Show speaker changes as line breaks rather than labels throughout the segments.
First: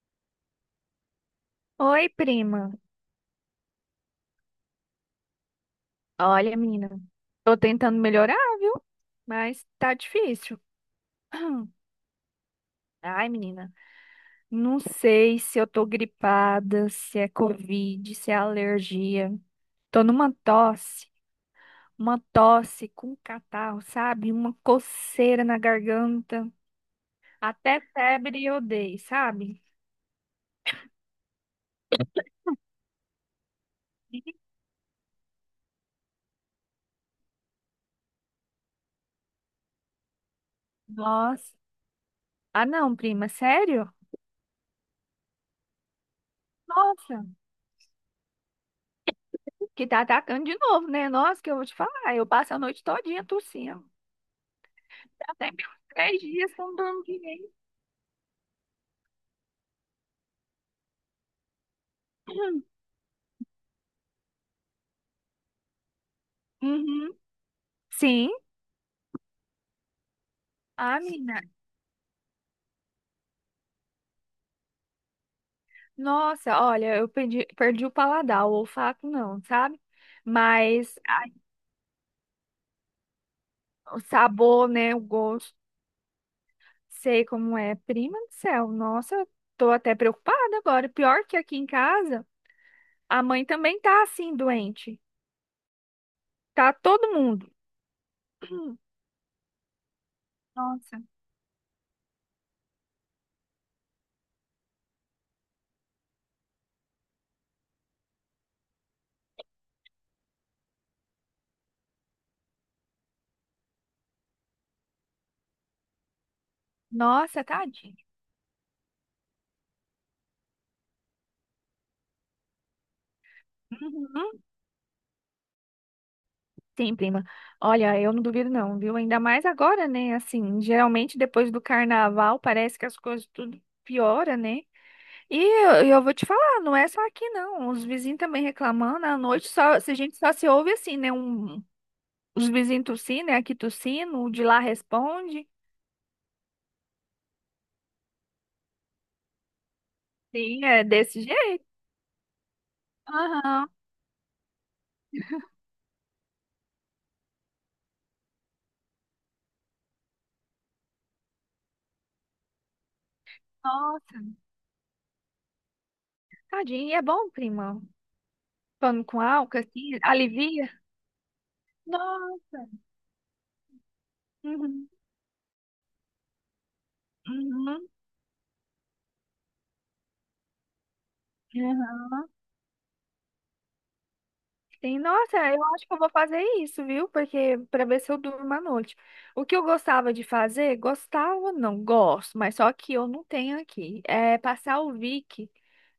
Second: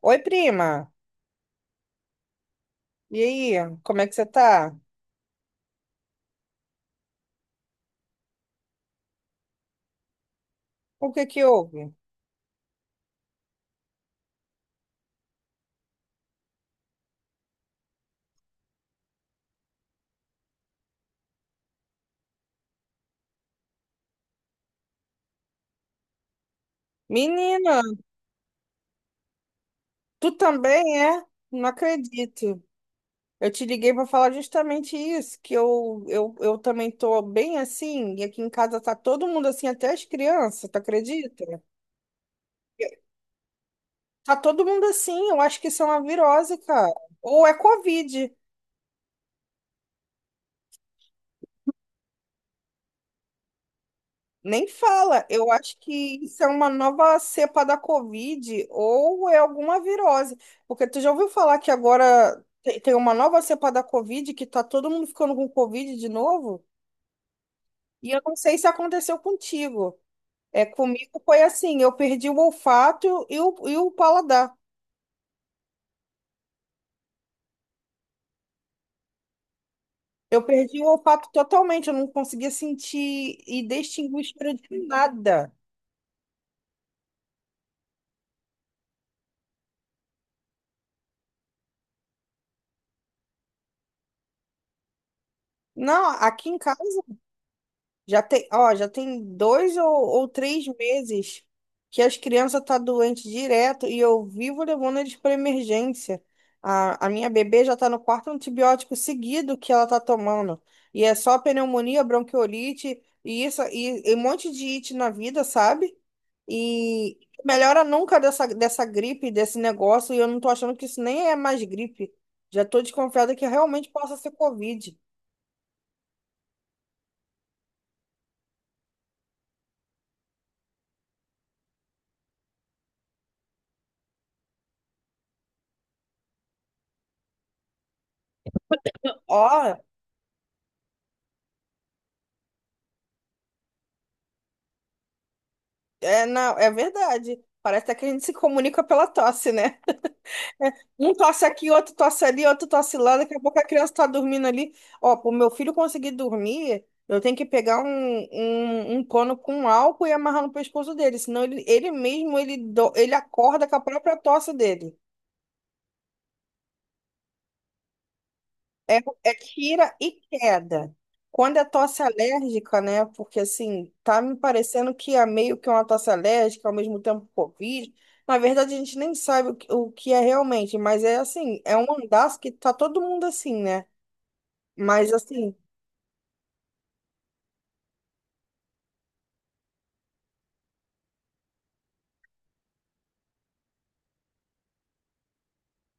Oi, prima.
Oi, prima.
E aí, como é que você tá?
Olha, menina, tô tentando melhorar, viu? Mas tá difícil.
O que que houve?
Ai, menina, não sei se eu tô gripada, se é Covid, se é alergia. Tô numa tosse, uma tosse com catarro, sabe? Uma coceira na garganta.
Menina,
Até febre eu dei, sabe?
tu também é? Não acredito. Eu te liguei para falar justamente isso, que eu também tô bem assim, e aqui em casa tá todo mundo assim, até as crianças, tu
Nossa.
acredita?
Ah, não, prima, sério?
Tá todo mundo assim, eu acho que isso é uma virose, cara.
Nossa,
Ou é Covid.
que tá atacando de novo, né? Nossa, que eu vou te falar. Eu passo a noite todinha tossindo.
Nem fala. Eu
Até
acho
meus três
que isso é
dias que eu
uma
não dormi
nova
direito.
cepa da Covid ou é alguma virose. Porque tu já ouviu falar que agora tem uma nova cepa da Covid que tá todo mundo ficando com Covid de novo?
Uhum.
E eu
Sim.
não sei se aconteceu contigo. É,
Ah,
comigo
menina.
foi assim, eu perdi o olfato e o paladar.
Nossa, olha, eu perdi o paladar, o olfato não, sabe?
Eu perdi o
Mas ai,
olfato totalmente, eu não conseguia sentir e
o
distinguir cheiro
sabor,
de
né? O
nada.
gosto, sei como é. Prima do céu, nossa, eu tô até preocupada agora. Pior que aqui em casa, a mãe também tá assim, doente.
Não, aqui em
Tá
casa
todo mundo.
já tem, ó, já tem dois ou três
Nossa,
meses que as crianças tá doente direto e eu vivo levando eles para emergência. A minha bebê já tá no quarto antibiótico seguido que ela tá tomando. E é só pneumonia, bronquiolite e isso e um monte de it na vida, sabe? E
nossa,
melhora
tadinha.
nunca dessa gripe, desse negócio, e eu não tô achando que isso nem é mais gripe. Já tô desconfiada que realmente possa ser
Uhum.
Covid.
Sim, prima. Olha, eu não duvido não, viu? Ainda mais agora, né? Assim, geralmente depois do carnaval parece que as coisas tudo piora, né? E eu vou te falar, não é só aqui não. Os vizinhos também reclamando, à noite
Ó,
só, se a gente só se ouve assim, né? Um, os vizinhos tossindo, né? Aqui tossindo, o de lá responde.
é, não, é verdade. Parece até que a gente se comunica pela tosse, né?
Sim, é
Um
desse
tosse
jeito.
aqui, outro tosse ali, outro tosse lá. Daqui a pouco a
Aham,
criança tá dormindo ali. Ó, pro meu filho conseguir dormir, eu tenho que pegar um pano com álcool e amarrar no pescoço dele. Senão ele mesmo, ele acorda com a própria
nossa.
tosse dele.
Tadinho, e é bom, prima.
É,
Pano com
é
álcool,
tira
assim,
e
alivia.
queda. Quando é tosse
Nossa.
alérgica, né? Porque assim, tá me
Uhum.
parecendo que é meio que uma tosse alérgica, ao mesmo tempo
Uhum.
Covid. Na verdade, a gente nem sabe o que é realmente, mas é assim, é um andaço que tá todo mundo assim, né?
Sim,
Mas
nossa,
assim,
eu acho que eu vou fazer isso, viu? Porque para ver se eu durmo à noite. O que eu gostava de fazer, gostava, não, gosto, mas só que eu não tenho aqui. É passar o Vic,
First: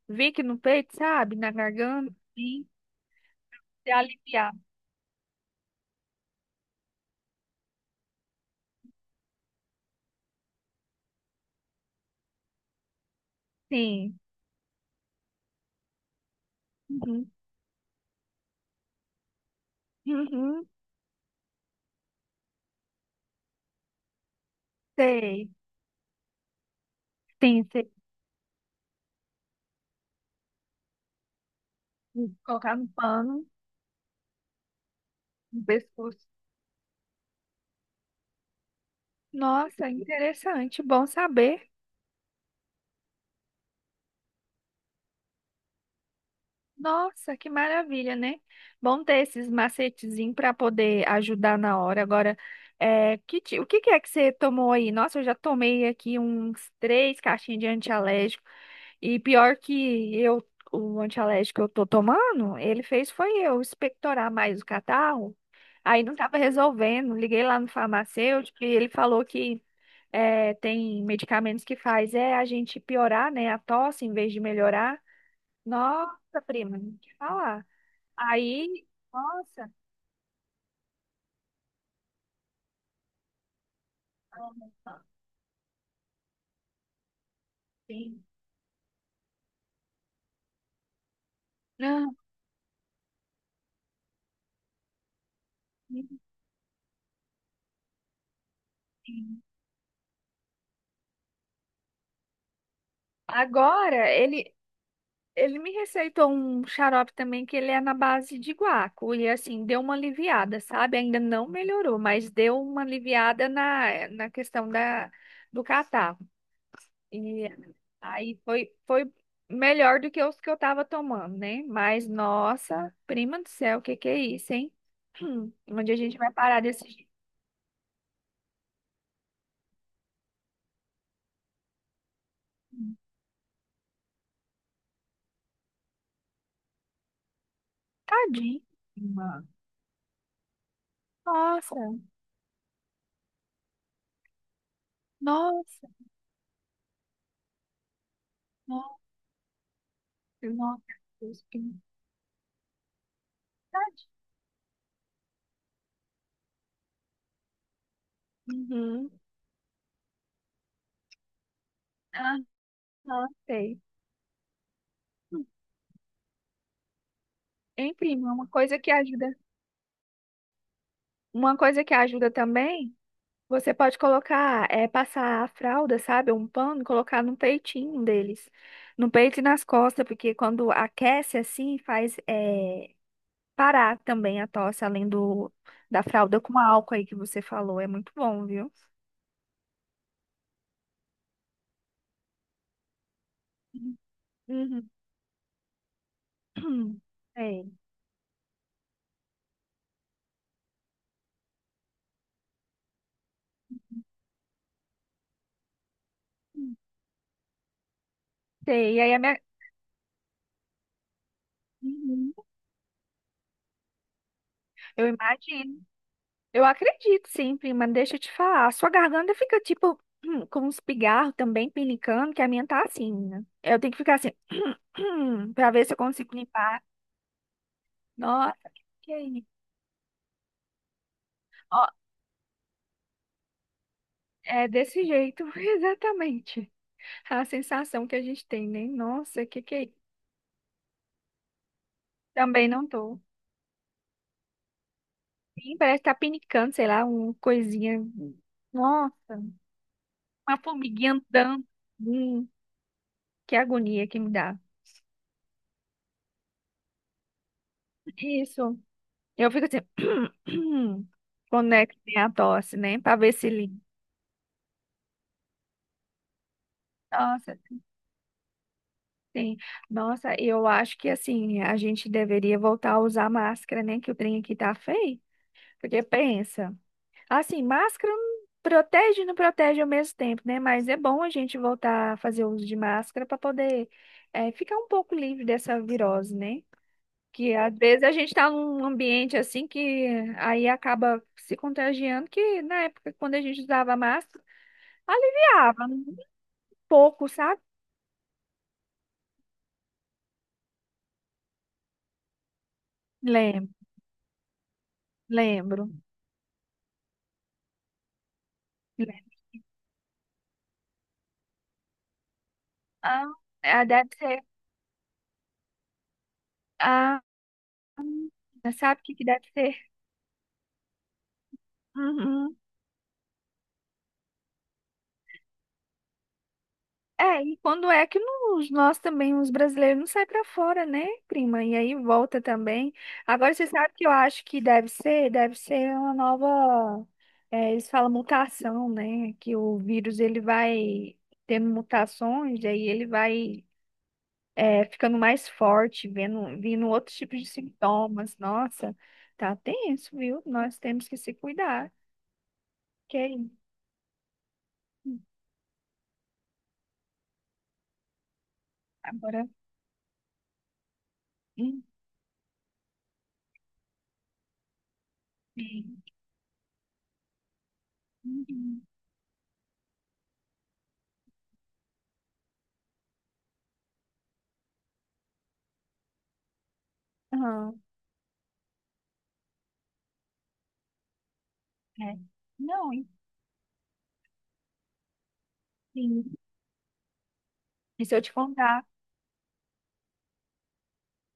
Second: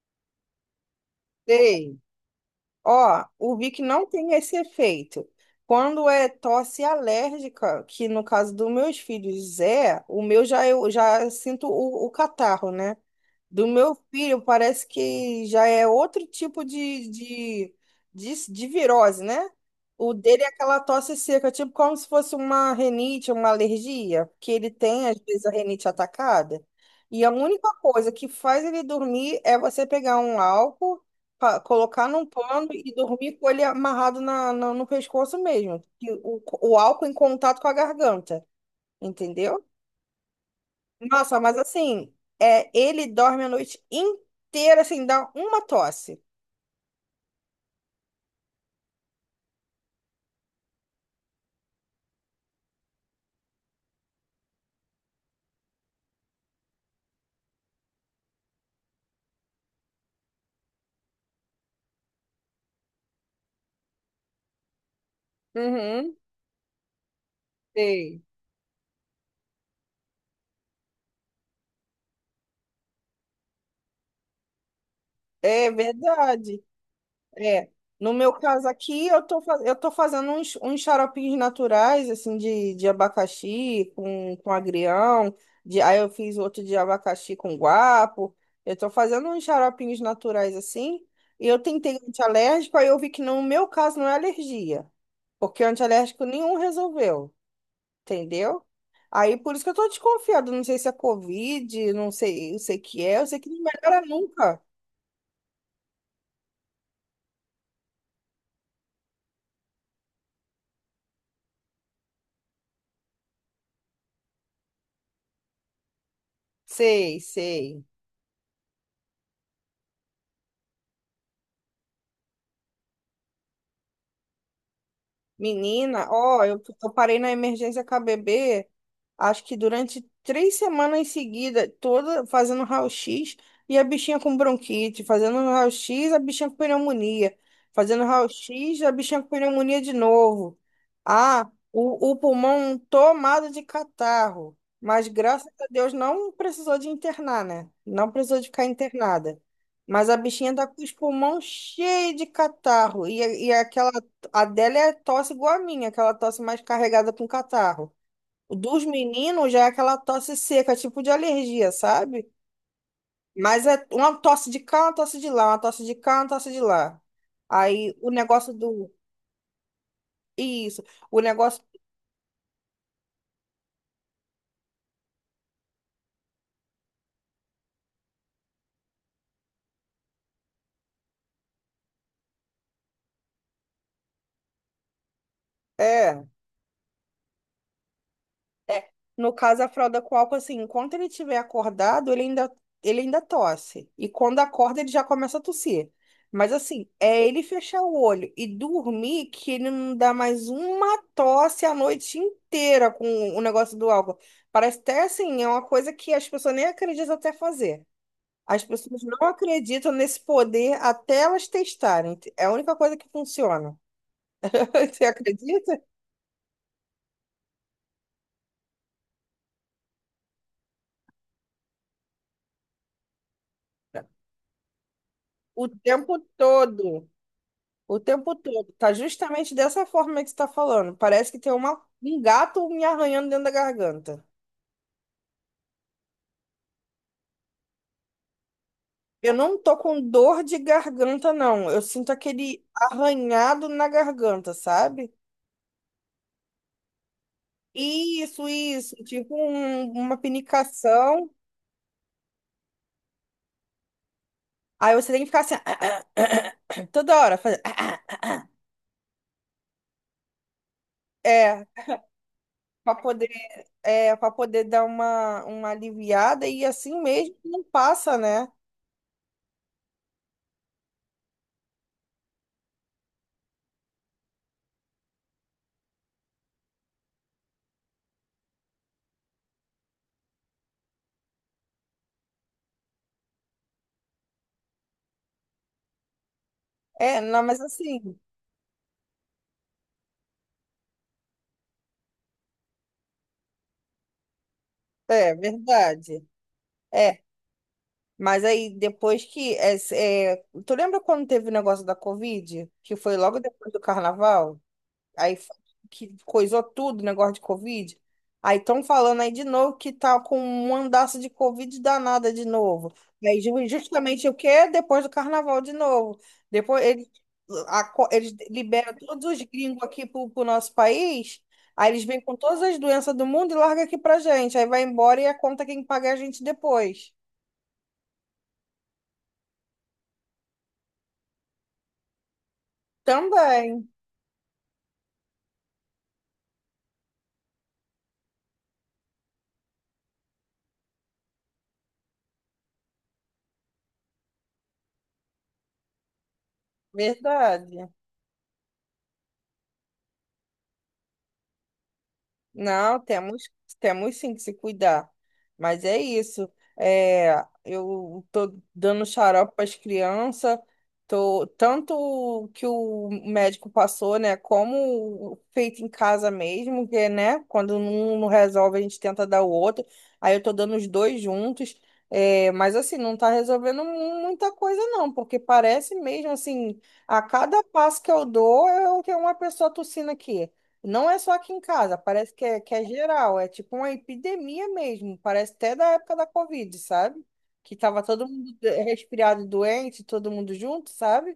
Vic no peito, sabe? Na
sei.
garganta, sim,
Ó, o Vic
se
não tem
aliviar.
esse efeito. Quando é tosse alérgica, que no caso dos meus filhos é, o meu já eu já sinto o catarro, né? Do meu
Sim.
filho, parece que já é outro tipo de,
Uhum.
de, de, de virose, né? O dele é
Uhum.
aquela tosse seca, tipo como se fosse uma rinite, uma alergia, que ele tem, às vezes,
Sei.
a rinite atacada. E a
Sim,
única
sei.
coisa que faz ele dormir é você pegar um álcool, colocar num pano
Colocar no
e dormir
pano,
com ele amarrado no pescoço
no
mesmo. E
pescoço.
O, o álcool em contato com a garganta, entendeu?
Nossa, interessante, bom
Nossa, mas
saber.
assim, ele dorme a noite inteira sem dar uma tosse.
Nossa, que maravilha, né? Bom ter esses macetezinhos para poder ajudar na hora. Agora, é, o que que é que você tomou aí? Nossa, eu já tomei aqui uns 3 caixinhas de antialérgico. E pior que eu, o antialérgico que eu tô tomando, ele fez foi eu expectorar mais o catarro. Aí
Uhum,
não tava resolvendo. Liguei lá no
sei.
farmacêutico e ele falou que é, tem medicamentos que faz é a gente piorar, né, a tosse em vez de melhorar.
É
Nossa,
verdade.
prima, não te falar.
É. No meu caso
Aí,
aqui, eu tô, fa-
nossa.
eu tô fazendo uns xaropinhos naturais, assim, de abacaxi com agrião. Aí eu fiz outro de abacaxi com
Sim.
guapo. Eu tô fazendo uns xaropinhos naturais, assim. E eu tentei
Ah,
antialérgico, aí eu vi que no meu caso não é alergia. Porque o antialérgico nenhum resolveu. Entendeu? Aí
enfim.
por isso que eu tô desconfiada, não sei se é Covid, não sei, eu sei que é, eu sei que não melhora
Agora, ele,
nunca.
ele me receitou um xarope também que ele é na base de guaco. E assim, deu uma aliviada, sabe? Ainda não melhorou, mas deu uma aliviada na questão da, do catarro.
Sei,
E
sei.
aí foi melhor do que os que eu tava tomando, né? Mas, nossa, prima do céu, o que que é isso, hein? Onde a
Menina,
gente vai
ó, eu,
parar
eu
desses.
parei na emergência KBB acho que durante 3 semanas em seguida, toda fazendo raio-x e a bichinha com bronquite, fazendo raio-x, a bichinha com pneumonia, fazendo
Tadinho.
raio-x, a bichinha com pneumonia de novo. Ah,
Nossa,
o pulmão tomado de catarro. Mas graças a
nossa,
Deus não precisou de internar, né? Não precisou de ficar
nossa,
internada. Mas a bichinha tá com
nossa.
os pulmões
Deus, que
cheios de catarro. E
Tadinho.
a dela é tosse igual a minha, aquela tosse mais carregada com catarro. O Dos
Uhum.
meninos já é aquela tosse seca, tipo de alergia, sabe?
Aham,
Mas
sei.
é uma tosse de cá, uma tosse de lá, uma tosse de cá, uma tosse de lá. Aí o
Enfim, uma
negócio
coisa
do.
que ajuda.
Isso. O
Uma
negócio.
coisa que ajuda também, você pode colocar, é, passar a fralda, sabe? Um pano, colocar no peitinho deles. No peito e nas costas, porque quando aquece assim, faz, é, parar também a tosse, além do, da
É.
fralda com álcool aí que você falou. É muito bom, viu?
É, no caso, a fralda com álcool, assim, enquanto ele estiver acordado, ele ainda tosse. E quando acorda, ele
Uhum.
já começa a tossir. Mas assim,
hum,
é ele
Sei.
fechar o olho e dormir que ele não dá mais uma tosse a noite inteira com o negócio do álcool. Parece até assim, é uma coisa que as pessoas nem acreditam até fazer. As
Sei.
pessoas
E aí a
não
minha...
acreditam nesse poder até elas testarem.
Uhum.
É a única coisa que funciona. Você
Eu
acredita?
imagino. Eu acredito, sim, prima. Deixa eu te falar. A sua garganta fica tipo com uns pigarros também pinicando, que a minha tá assim, né? Eu tenho que ficar assim
O
pra ver se eu
tempo
consigo limpar.
todo. O tempo
Nossa,
todo. Tá
que aí.
justamente dessa forma que você tá falando. Parece que tem
Ó,
um gato me arranhando dentro da garganta.
é desse jeito, exatamente. A sensação que a gente tem, né?
Eu
Nossa,
não
que
tô
é isso?
com dor de garganta, não. Eu sinto aquele
Também não tô.
arranhado na garganta, sabe?
Sim, parece que tá pinicando, sei lá, uma coisinha.
Isso, isso.
Nossa,
Tipo uma
uma formiguinha
pinicação.
andando. Que agonia que me dá.
Aí você tem que ficar assim, toda hora, fazer.
Isso. Eu fico assim,
É,
conectem a tosse,
pra
né? Pra
poder,
ver se limpa.
para poder dar uma aliviada e assim mesmo
Nossa,
não passa, né?
sim. Nossa, eu acho que assim, a gente deveria voltar a usar máscara, né? Que o trem aqui tá feio. Porque pensa, assim, máscara não protege e não protege ao mesmo tempo, né? Mas é bom a gente voltar a fazer uso de máscara para poder ficar um pouco livre dessa virose, né?
É, não,
Que
mas
às vezes a
assim,
gente está num ambiente assim que aí acaba se contagiando, que na época, quando a gente usava máscara,
é
aliviava né, um
verdade. É,
pouco, sabe?
Mas aí, depois que. Tu lembra quando teve o negócio da Covid? Que foi logo depois
Lembro,
do carnaval? Aí f-
lembro.
que coisou tudo, o negócio de Covid. Aí estão falando aí
Lembro.
de novo que tá com um andaço de Covid danada de novo. E
Ah,
aí,
é, deve
justamente o
ser.
quê? Depois do carnaval de novo. Depois eles,
Ah,
a co- eles liberam
sabe o que que
todos os
deve ser?
gringos aqui pro nosso país. Aí eles vêm com
Uhum.
todas as doenças do mundo e larga aqui pra gente. Aí vai embora e a conta quem paga é a gente depois.
É, e quando é que nós também, os brasileiros, não sai para fora, né, prima? E aí volta também. Agora, você
Também.
sabe que eu acho que deve ser uma nova, é, eles falam mutação, né? Que o vírus, ele vai tendo mutações, e aí ele vai, é, ficando mais forte, vendo, vindo outros tipos de
Verdade.
sintomas. Nossa, tá tenso, viu? Nós temos que se cuidar.
Não,
Que
temos,
aí,
temos sim que se cuidar. Mas é isso. É, eu tô dando
agora...
xarope para as crianças, tô, tanto o que o médico passou, né? Como o feito em
Enfim.
casa mesmo, que, né? Quando um não resolve, a
Uhum.
gente tenta dar o outro. Aí eu tô dando os dois juntos. Mas assim, não tá resolvendo muita coisa, não, porque parece mesmo assim, a cada
Aham,
passo que eu dou, eu tenho uma pessoa tossindo aqui. Não é só aqui em casa,
é.
parece que é,
Não,
geral, é tipo uma epidemia mesmo, parece até da época da
Sim.
Covid, sabe? Que tava
E se eu
todo
te
mundo
contar,
resfriado, doente, todo mundo junto, sabe?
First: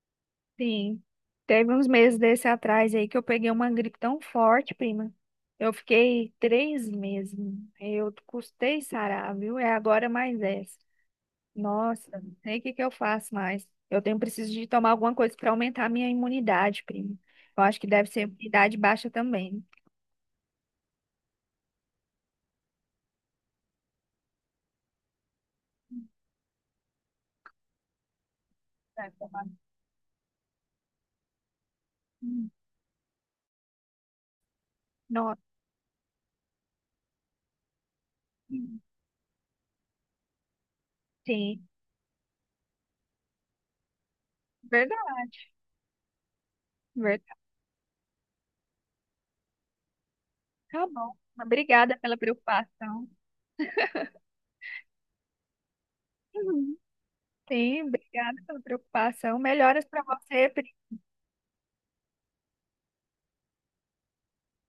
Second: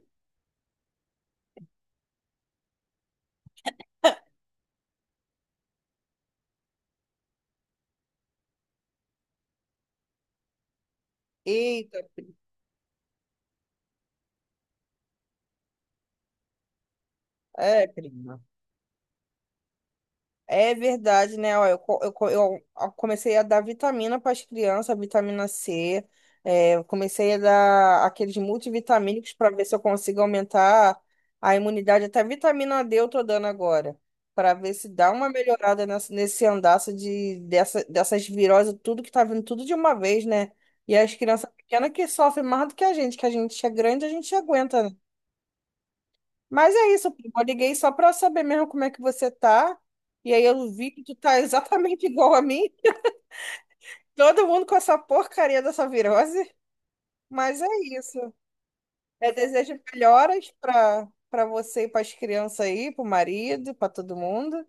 sim. Teve uns meses desse atrás aí que eu peguei uma gripe tão forte, prima. Eu fiquei 3 meses. Eu custei sarar, viu? É agora mais essa.
Eita,
Nossa, não sei o que que eu faço mais. Eu tenho preciso de tomar alguma coisa para aumentar a minha imunidade, prima. Eu acho que deve ser
prima.
imunidade baixa também.
É verdade, né? Ó, eu comecei a dar vitamina para as crianças, vitamina C. Eu comecei a dar aqueles
Tá
multivitamínicos
bom.
para ver se eu consigo aumentar a imunidade. Até
Hum,
vitamina D eu tô dando agora, para ver se dá uma
Nossa,
melhorada nesse andaço dessas viroses,
sim,
tudo que tá vindo tudo de uma vez, né? E as crianças
sim.
pequenas que sofrem mais do que a gente é grande, a gente aguenta,
verdade,
mas é isso, primo.
verdade.
Eu liguei só para saber mesmo como é que você tá. E aí eu
Tá
vi que
bom.
tu tá
Obrigada
exatamente
pela
igual a mim.
preocupação.
Todo mundo com essa porcaria dessa virose. Mas é
Sim,
isso.
obrigada pela
Eu
preocupação.
desejo
Melhoras para você,
melhoras
pri-
para você e para as crianças aí, para o marido, para todo mundo.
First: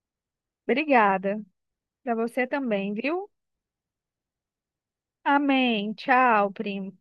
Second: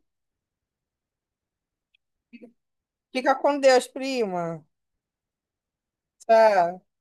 obrigada. Para você também, viu?
Fica com Deus, prima.
Amém. Tchau,
Tchau.
primo.